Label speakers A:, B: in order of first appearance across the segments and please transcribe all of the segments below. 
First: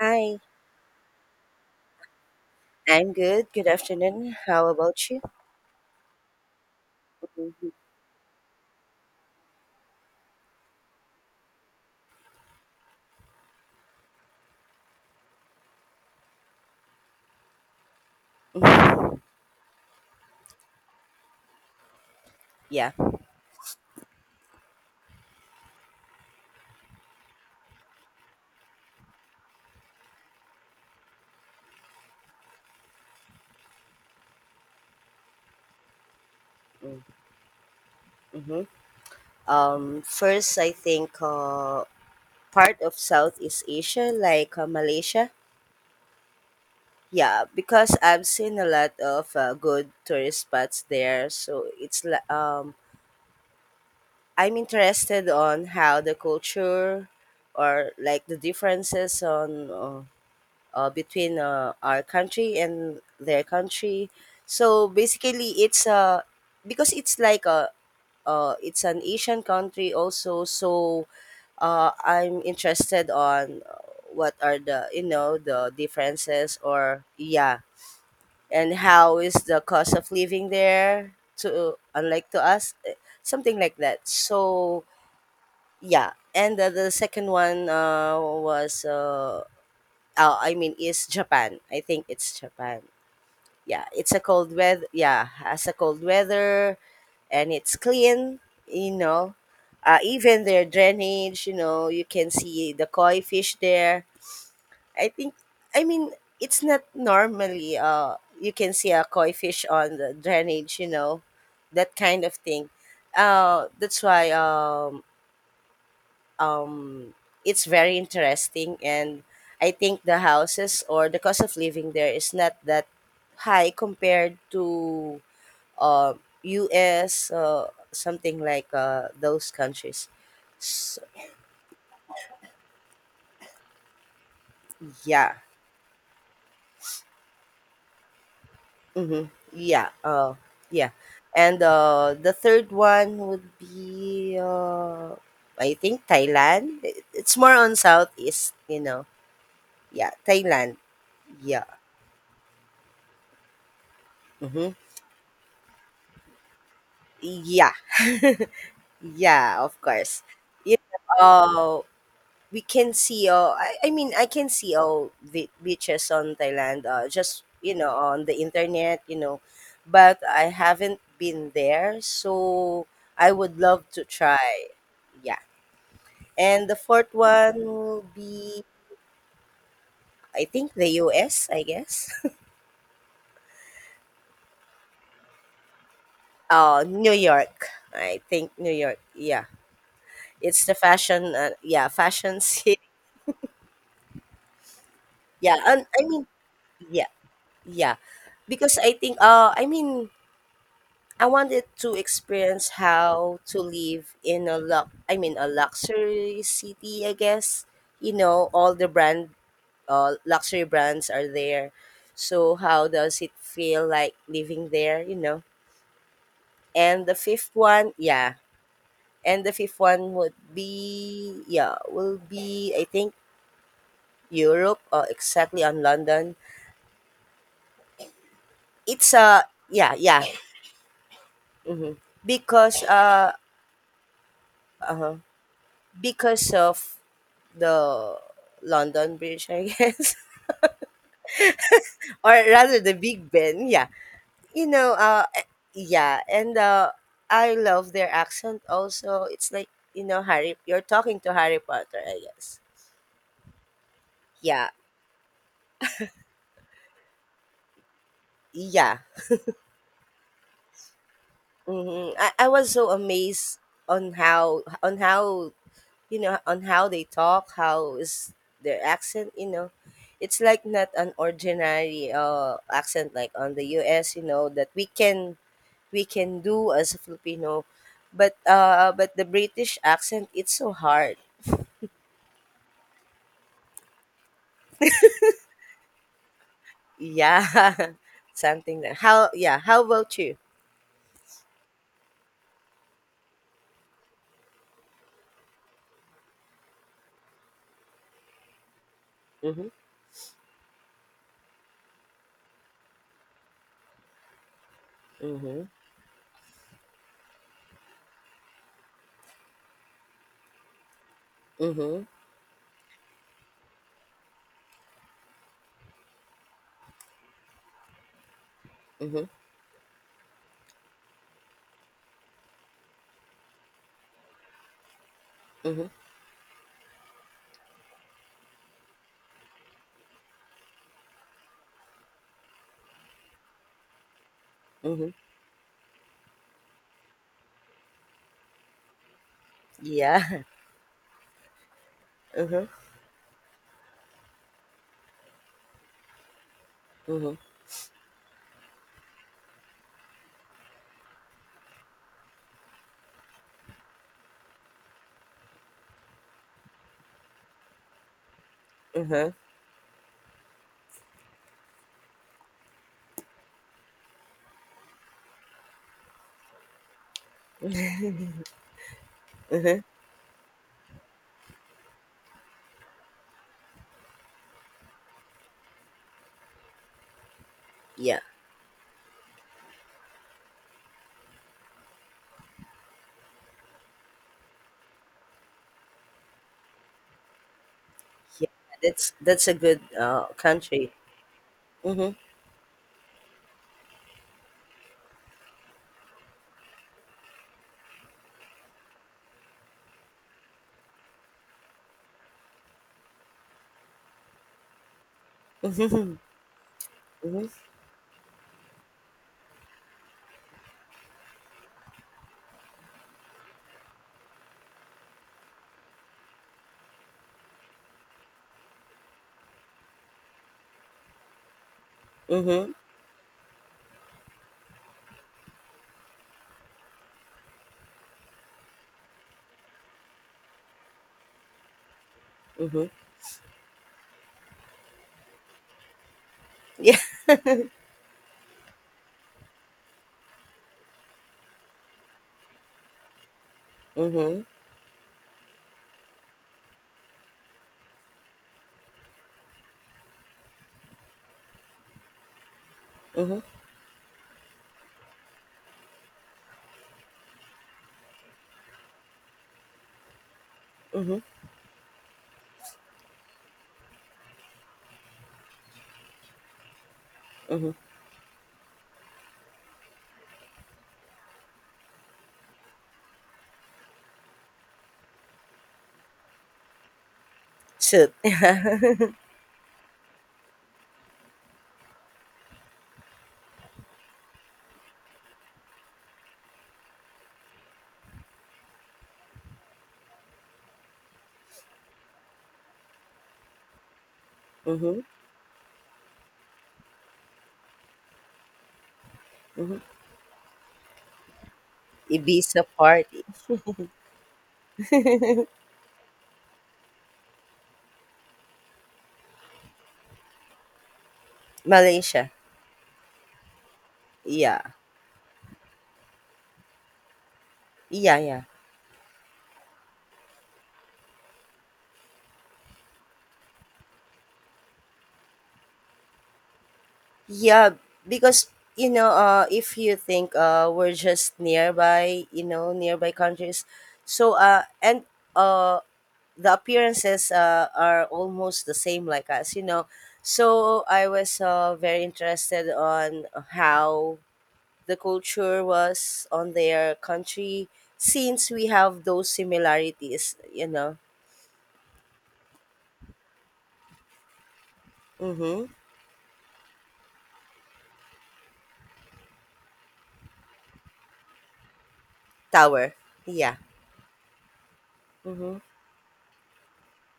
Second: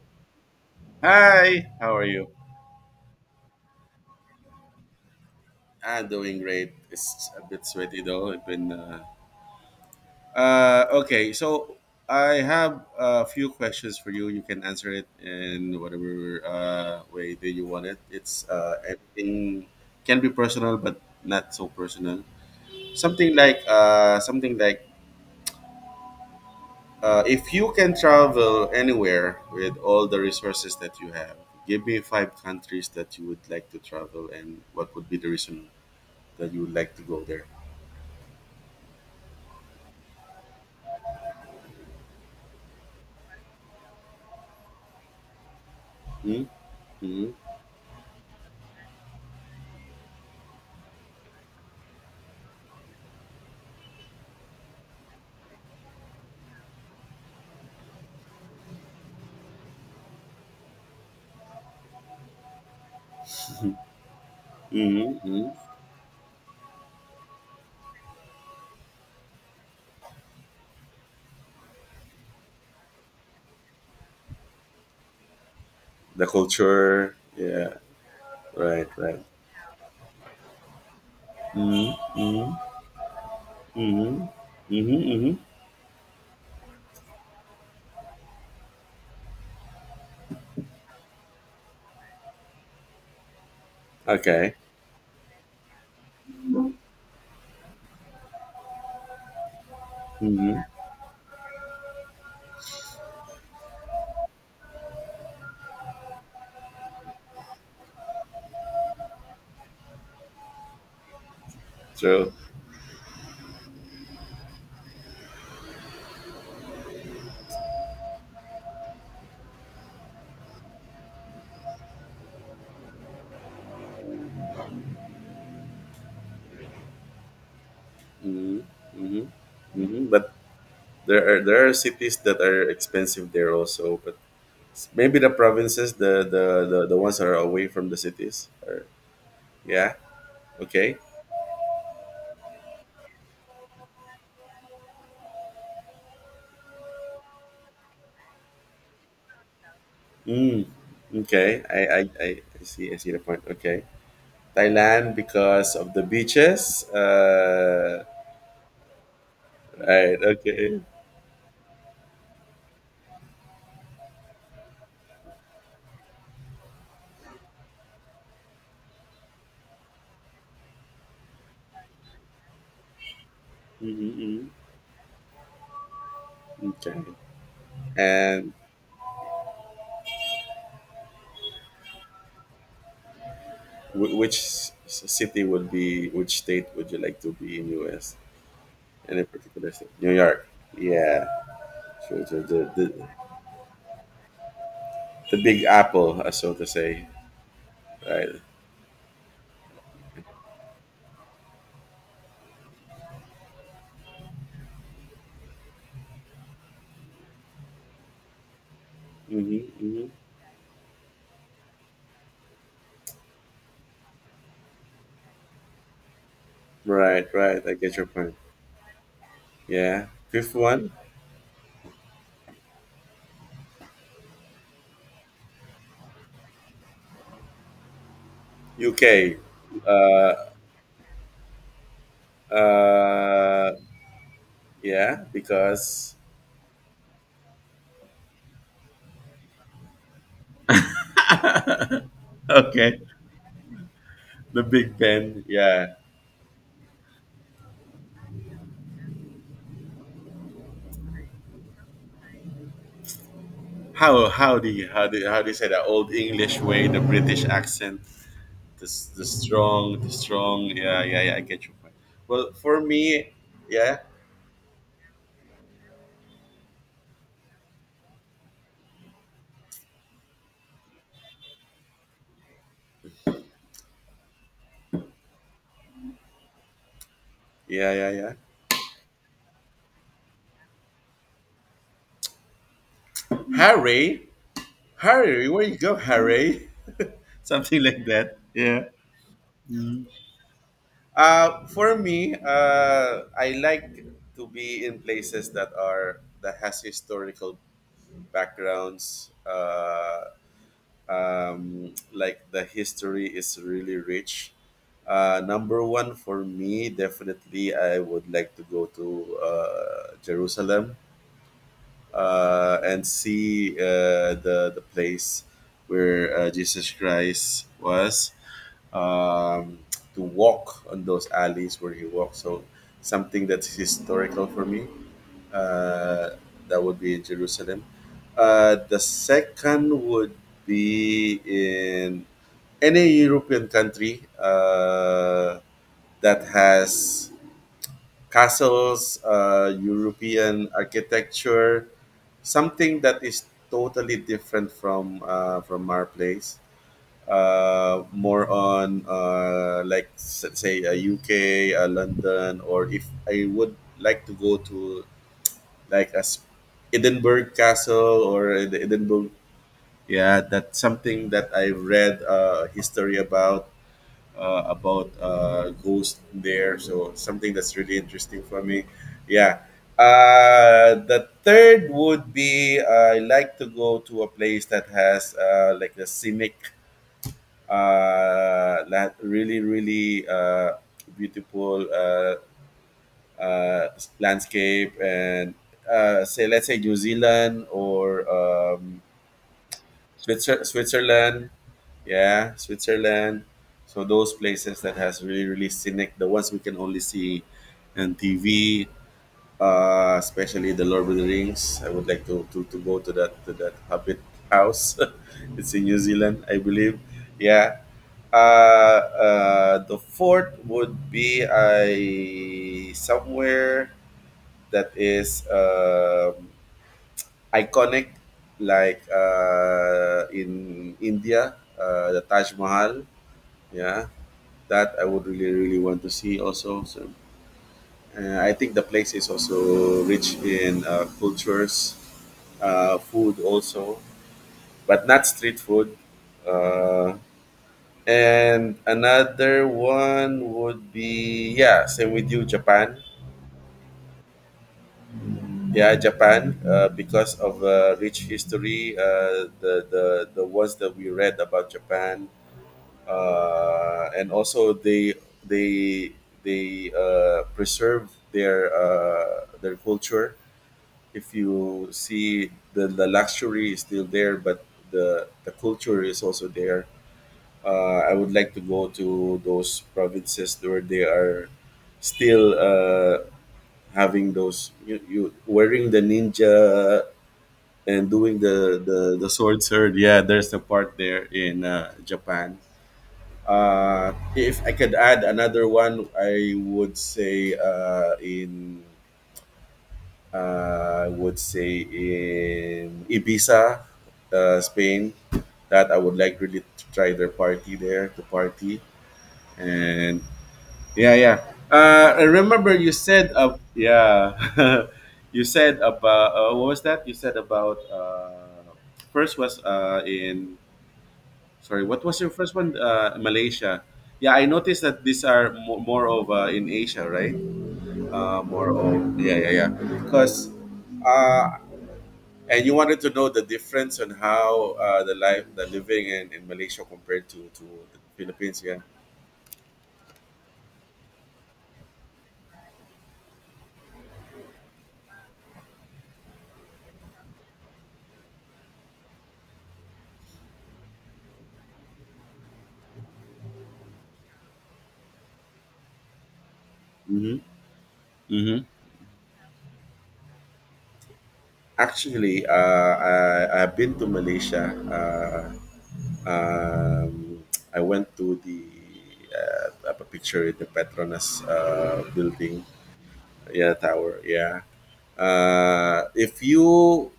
A: Hi,
B: Hi, how are you?
A: I'm good. Good afternoon. How about you?
B: I'm doing great. It's a bit
A: Mhm.
B: sweaty though. I've been okay, so I have a few questions for you. You can answer it in whatever way that you want it. It's
A: Mhm.
B: everything can be personal, but not so personal.
A: Yeah.
B: Something like if you can travel anywhere with all the resources that you have, give me five countries that you would like to travel, and what would be the reason that you would like to go there.
A: Mm-hmm. First, I think part of Southeast Asia, like Malaysia.
B: Mm-hmm. Mm-hmm.
A: Yeah, because I've seen a lot of good tourist spots there, so I'm interested on how the culture or like the differences on between our country and their country. So
B: Mm-hmm.
A: basically, it's because it's like a it's an Asian country also. So I'm interested on what are the, you know, the
B: The
A: differences, or
B: culture.
A: yeah,
B: Yeah.
A: and
B: Right.
A: how
B: Right.
A: is the cost of living there to unlike to
B: Mm-hmm.
A: us, something like that.
B: Mm-hmm.
A: So
B: Mm-hmm. Mm-hmm.
A: yeah, and the second one was I mean is Japan. I think it's Japan. Yeah, it's a
B: Okay.
A: cold weather. Yeah, has a cold weather and it's clean. You know, even
B: Mm-hmm.
A: their drainage. You know, you can see the koi fish there. I think. I mean, it's not normally. You can see a koi fish on the drainage. You know, that kind
B: True.
A: of thing. That's why. Um, it's very interesting, and I think the houses or the cost of living there is not that high compared to uh, US, something
B: Mm-hmm.
A: like
B: Mm-hmm.
A: those
B: Mm-hmm.
A: countries.
B: But
A: S
B: there are cities that are expensive there also. But maybe the
A: yeah.
B: provinces, the ones that are away from the cities. Are,
A: Mm-hmm. Yeah.
B: yeah.
A: Yeah.
B: Okay.
A: And the third one would be, I think, Thailand. It's more on Southeast, you know. Yeah,
B: Mm.
A: Thailand.
B: Okay.
A: Yeah.
B: I see. I see the point. Okay.
A: Mm-hmm.
B: Thailand because of the beaches.
A: Yeah. Yeah, of
B: Right.
A: course. You
B: Okay.
A: know, we can see I can see all the beaches on Thailand just, you know, on the internet, you know. But I haven't been there, so I would love to
B: Mm-hmm,
A: try. Yeah, and the
B: okay.
A: fourth one will be,
B: And
A: I think, the US, I guess.
B: which city would be? Which state would you
A: New
B: like to be
A: York.
B: in U.S.?
A: I think New York.
B: Any
A: Yeah,
B: particular state? New York.
A: it's the
B: Yeah. Sure,
A: fashion
B: sure. The,
A: city.
B: the the
A: Yeah,
B: Big
A: and I
B: Apple,
A: mean,
B: so to say.
A: yeah, yeah,
B: Right.
A: because I think I wanted to experience how to live in a luxury city, I guess. You know, all the brand
B: Mm-hmm, mm-hmm.
A: luxury brands are there. So how does it feel like living there, you know? And the
B: Right.
A: fifth
B: Right. I
A: one,
B: get your
A: yeah.
B: point.
A: And the fifth
B: Yeah.
A: one
B: Fifth one.
A: will be, I think, Europe, or exactly on London. It's
B: U.K.
A: yeah, yeah.
B: Uh.
A: hmm Because uh
B: Uh.
A: uh
B: Yeah. Because.
A: because of the London Bridge, I guess, or rather the
B: okay.
A: Big Ben. Yeah,
B: The
A: you know,
B: Big Ben. Yeah.
A: yeah, and I love their accent. Also, it's like, you know, Harry. You're talking to Harry Potter, I guess.
B: How do
A: Yeah,
B: you how do you, how do you say that old English way, the British accent, the
A: yeah.
B: s- the strong, the strong. Yeah, yeah, yeah. I get your point.
A: I
B: Well,
A: was
B: for
A: so
B: me,
A: amazed
B: yeah,
A: on how, on how they talk. How is their accent? You know, it's like not an ordinary accent like on the U.S. You know that we can, do as a Filipino.
B: yeah, yeah, yeah.
A: But the British accent, it's so hard.
B: Harry, Harry, where you go, Harry? Something
A: Yeah.
B: like that.
A: Something
B: Yeah.
A: that how yeah, how
B: Mhm.
A: about you?
B: For me, I like to be in places that are that has historical backgrounds.
A: Mm-hmm.
B: Like the history is really rich.
A: Mm-hmm.
B: Number one for me, definitely, I would like to go to Jerusalem
A: Mm-hmm.
B: and see the place where Jesus Christ was.
A: Mm-hmm.
B: Um, to walk on those alleys where he walked, so something that's historical for me.
A: Mm-hmm.
B: Uh, that would be in Jerusalem. The second would be in any European country
A: Mm-hmm.
B: that has castles,
A: Yeah.
B: European architecture,
A: Mm-hmm.
B: something that is totally different from our place.
A: Mm-hmm.
B: More on like say a UK, London, or if I would like to go to like a Edinburgh Castle or the
A: Mm-hmm.
B: Edinburgh. Yeah, that's something that I read history about ghost there. So something that's really interesting for me. Yeah.
A: Mm-hmm.
B: The third would be I like to go to a place that has like a scenic,
A: Yeah.
B: really really beautiful uh, landscape and say let's say New Zealand or
A: Yeah. That's a good country.
B: Switzerland,
A: Mm-hmm.
B: yeah, Switzerland. So those places that has really really scenic, the ones we can only see on TV, especially the Lord of the Rings. I would like to, go to that Hobbit house. it's in New
A: Mm-hmm.
B: Zealand, I believe.
A: Mm-hmm.
B: Yeah. The fourth would be I somewhere that is iconic, like in India, the Taj
A: Mm-hmm.
B: Mahal. Yeah, that I would really, really want to see also. So, I think the place is also rich in cultures,
A: Mm-hmm.
B: food also, but not street food.
A: Yeah.
B: Uh, and another one would be yeah, same with you, Japan.
A: Mm-hmm.
B: Yeah, Japan, because of rich history, the ones that we read about Japan,
A: Mm-hmm.
B: and also they they preserve their culture.
A: Mm-hmm.
B: If you see the luxury is still there, but the culture is also there.
A: Mm-hmm.
B: I would like to go to those provinces where they are still having those you wearing the ninja and
A: Shoot.
B: doing the sword sword. Yeah, there's a part there in Japan. If I could add another one, I would say in I would say in Ibiza,
A: Mm-hmm. Mm-hmm.
B: Spain, that I would like really to try their party there, to party. And yeah, yeah. I
A: Ibiza
B: remember you
A: party.
B: said yeah, you said about what was that? You said about first was in sorry, what was
A: Malaysia.
B: your first one? Malaysia. Yeah, I
A: Yeah.
B: noticed that these are more of in Asia, right?
A: Yeah, yeah.
B: More of yeah, yeah, yeah. Because uh, and you wanted to know the difference on how the life, the living in Malaysia compared to
A: Yeah,
B: the
A: because,
B: Philippines. Yeah.
A: you know, if you think we're just nearby, you know, nearby countries. So and uh the appearances are almost the same like us, you know. So I was very interested on how the culture was on their
B: Mm-hmm.
A: country, since we have those similarities, you know.
B: Actually, I've been to Malaysia.
A: Mhm.
B: Um, I went to the up a picture in the Petronas building,
A: Tower. Yeah.
B: yeah, tower, yeah.
A: Mhm.
B: Uh, if you,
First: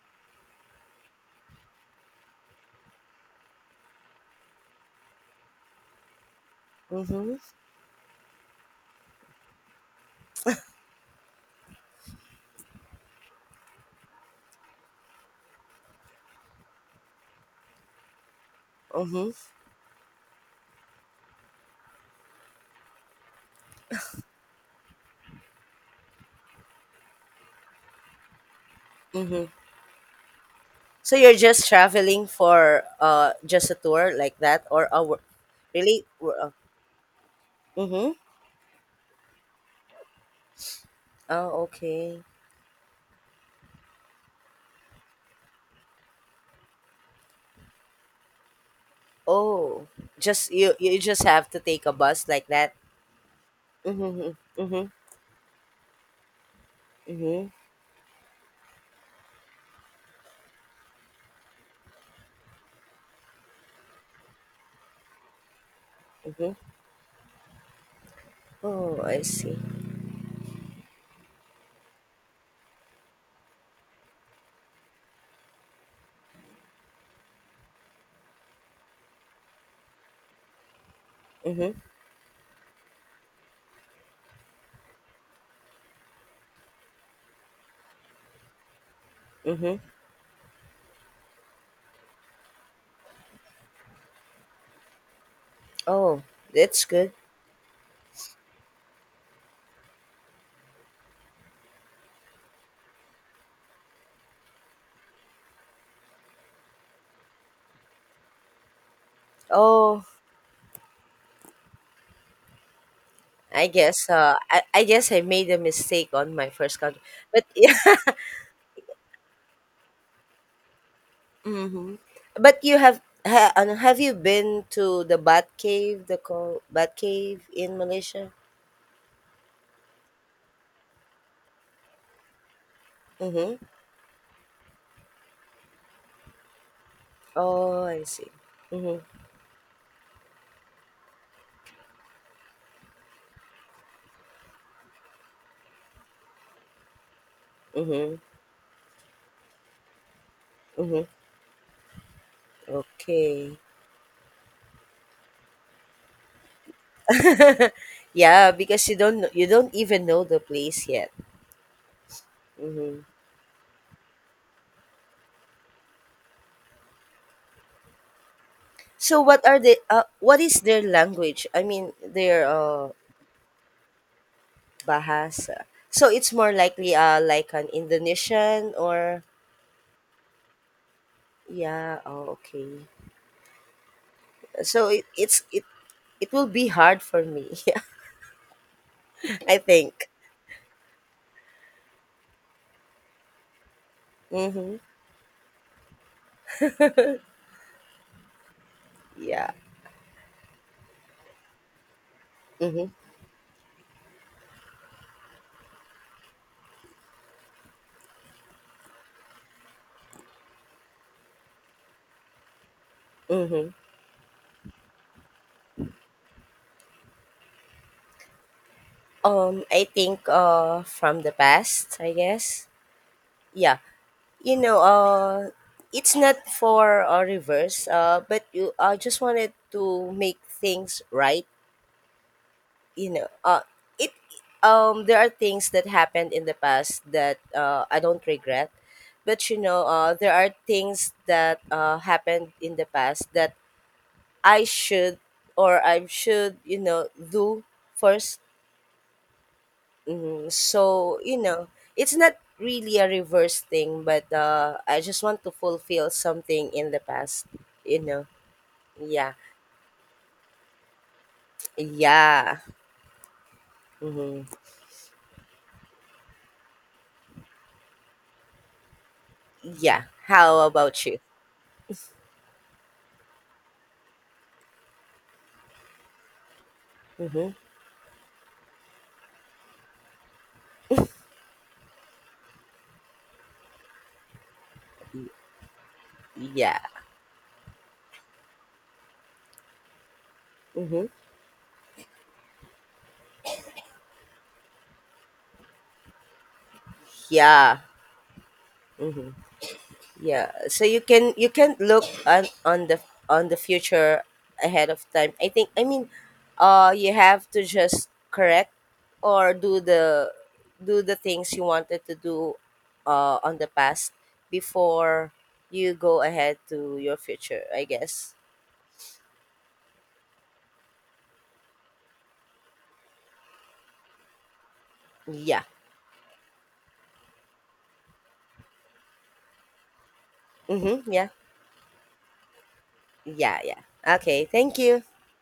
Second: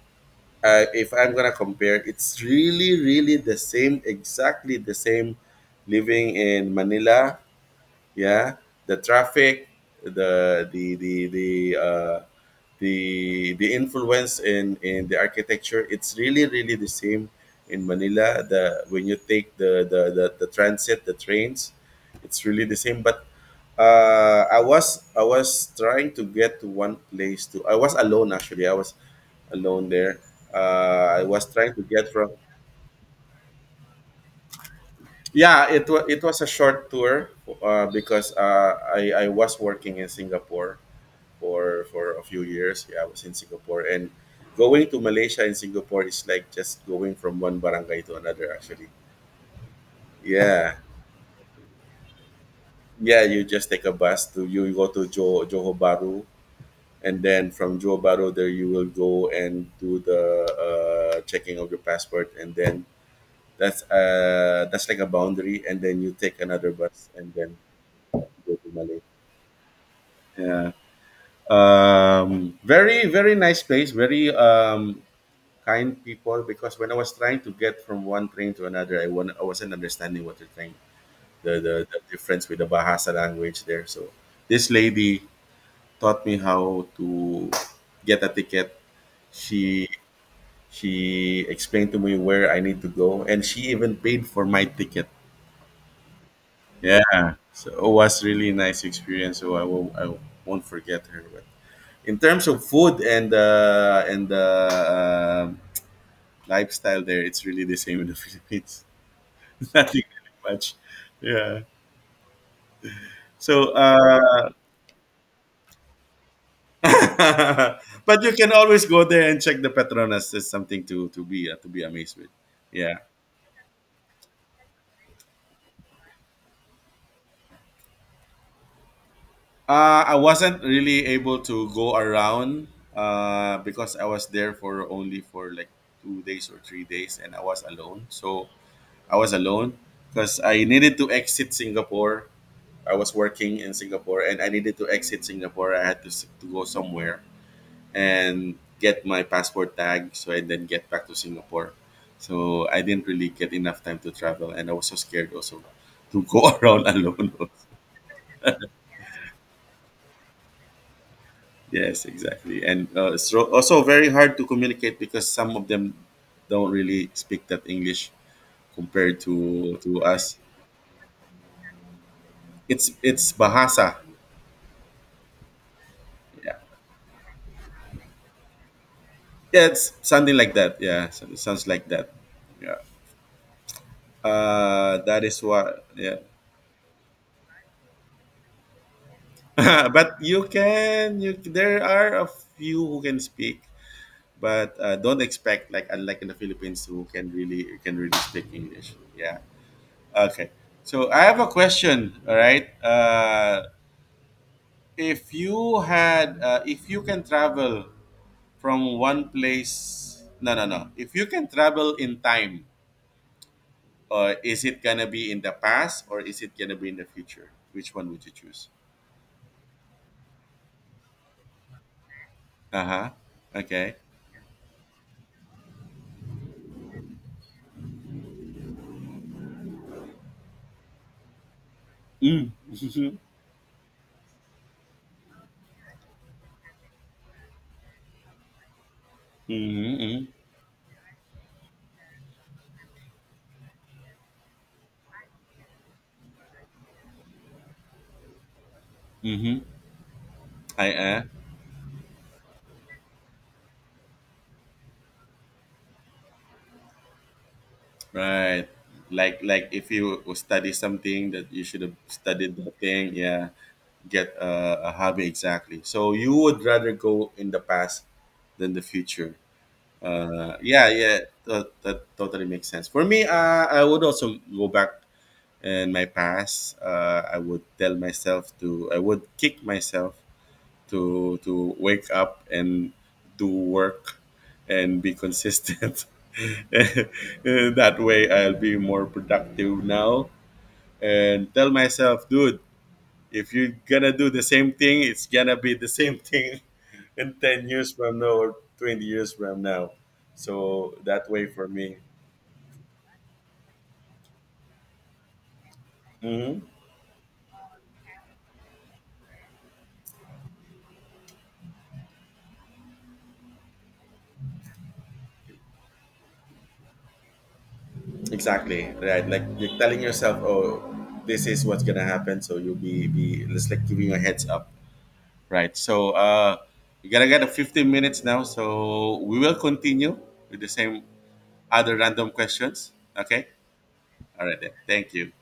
B: if I'm gonna compare, it's really, really the same, exactly the same, living in
A: Mhm.
B: Manila, yeah, the traffic, the the the the uh, the influence in the architecture. It's really really the same in Manila. The When you
A: Mhm.
B: take the transit, the trains, it's really the same. But I was trying to get to one place to. I was alone, actually.
A: Mhm.
B: Alone there
A: So
B: I
A: you're
B: was
A: just
B: trying to get
A: traveling
B: from,
A: for just a tour like that, or a
B: yeah, it was,
A: really,
B: it was a short tour.
A: mhm?
B: Because I was working in Singapore
A: Oh,
B: for
A: okay.
B: a few years. Yeah, I was in Singapore, and going to Malaysia and Singapore is like just going from one barangay to another. Actually,
A: Oh, just you
B: yeah,
A: you just have to take a bus like that.
B: yeah. You just take a bus
A: Mhm.
B: to. You go
A: Mhm.
B: to Johor Bahru, and
A: Mhm.
B: then from Johor Bahru there you will go and do the checking of your passport, and then that's like a boundary, and then you take
A: Mhm.
B: another bus and then go to
A: Oh,
B: Malaysia.
A: I see.
B: Yeah. Um, very very nice place, very kind people, because when I was trying to get from one train to another, I wasn't understanding what they're trying.
A: Mhm.
B: The difference with the Bahasa language there, so this lady taught me how to get a ticket.
A: Mhm.
B: she she explained to me where I need to go, and she even paid for my ticket.
A: Oh, that's good.
B: Yeah, so it was really nice experience, so I won't forget her. But in terms of food and lifestyle there, it's really the same in the Philippines. nothing
A: Oh,
B: really much, yeah, so
A: I guess I made a mistake on my first country. But yeah.
B: but you can always go there and check the Petronas. There's something to be to be
A: Mhm.
B: amazed with.
A: But you
B: Yeah.
A: have ha, ano, have you been to the Bat Cave, the Bat Cave in Malaysia?
B: I wasn't really able to go around,
A: Mhm.
B: because I was there for only for like 2 days or 3 days, and I was
A: Oh, I
B: alone,
A: see.
B: so
A: Mhm.
B: I was alone because I needed to exit Singapore. I was working in Singapore and I needed to exit Singapore. I had to, to go somewhere
A: Mhm.
B: and get my passport tag, so I then get
A: Mhm.
B: back to Singapore. So I didn't really get
A: Okay.
B: enough time to travel, and I was so scared also to go around alone.
A: Yeah, because you don't know, you don't even know the place yet.
B: Yes, exactly. And
A: Mhm.
B: so also very hard to communicate because some of them don't really speak that English compared
A: So
B: to us.
A: what is their language? I mean, their
B: It's Bahasa.
A: bahasa. So it's more
B: Yeah.
A: likely like an Indonesian, or
B: Yeah, it's something like that. Yeah, sounds like
A: yeah,
B: that.
A: oh, okay.
B: Yeah.
A: So it,
B: That
A: it's
B: is
A: it
B: what, yeah.
A: it will be hard for me. I think.
B: but you can, you there are a few who can speak,
A: Mhm.
B: but don't expect like unlike in the Philippines who can really speak English. Yeah.
A: Yeah.
B: Okay. So I have a question. All right.
A: Mhm.
B: If you can travel from one place, no, no, no. If you can travel in time,
A: Mhm.
B: is it gonna be in the past or is it gonna be in the future? Which one would you choose?
A: I think from the past, I guess.
B: Uh huh.
A: Yeah.
B: Okay.
A: You know, it's not for reverse, but you just wanted to make things right,
B: Mm.
A: you know. It There are things that happened in the past that I don't regret. But, you know,
B: mm-hmm.
A: there are things that happened in the past that I should, or I should, you know, do first.
B: Mm-hmm.
A: Mm,
B: I
A: so, you know, it's not really a reverse thing, but I just want to fulfill something in the past, you know.
B: right.
A: Yeah.
B: Like if you study something that you should have studied
A: Yeah.
B: the thing, yeah, get
A: hmm
B: a hobby exactly. So you would rather go in the past than the future.
A: Yeah. How
B: Yeah,
A: about you?
B: yeah, that, that totally makes sense. For me, I would also go back in my past. I
A: Mm-hmm.
B: would tell myself to, I would kick myself to wake up and do work and be consistent.
A: Yeah.
B: that way I'll be more productive now,
A: Mm-hmm.
B: and tell myself, dude, if you're gonna do the same thing, it's gonna be the same thing in 10
A: Yeah.
B: years from now or 20 years from now.
A: Yeah, so
B: So
A: you
B: that
A: can,
B: way for me.
A: look on the future ahead of time. I think, I mean,
B: Hmm.
A: you have to just correct, or do the things you wanted to do, on the past, before you go ahead to your future. I guess.
B: Exactly. Right. Like you're telling yourself, oh, this is what's gonna happen. So you'll be it's like giving you a heads up.
A: Yeah.
B: Right. So we gotta get a 15 minutes now. So we will continue with the same
A: Mm-hmm. Yeah.
B: other random questions. Okay.
A: Yeah. Yeah. Okay.
B: All right. Then.
A: Thank you.
B: Thank you.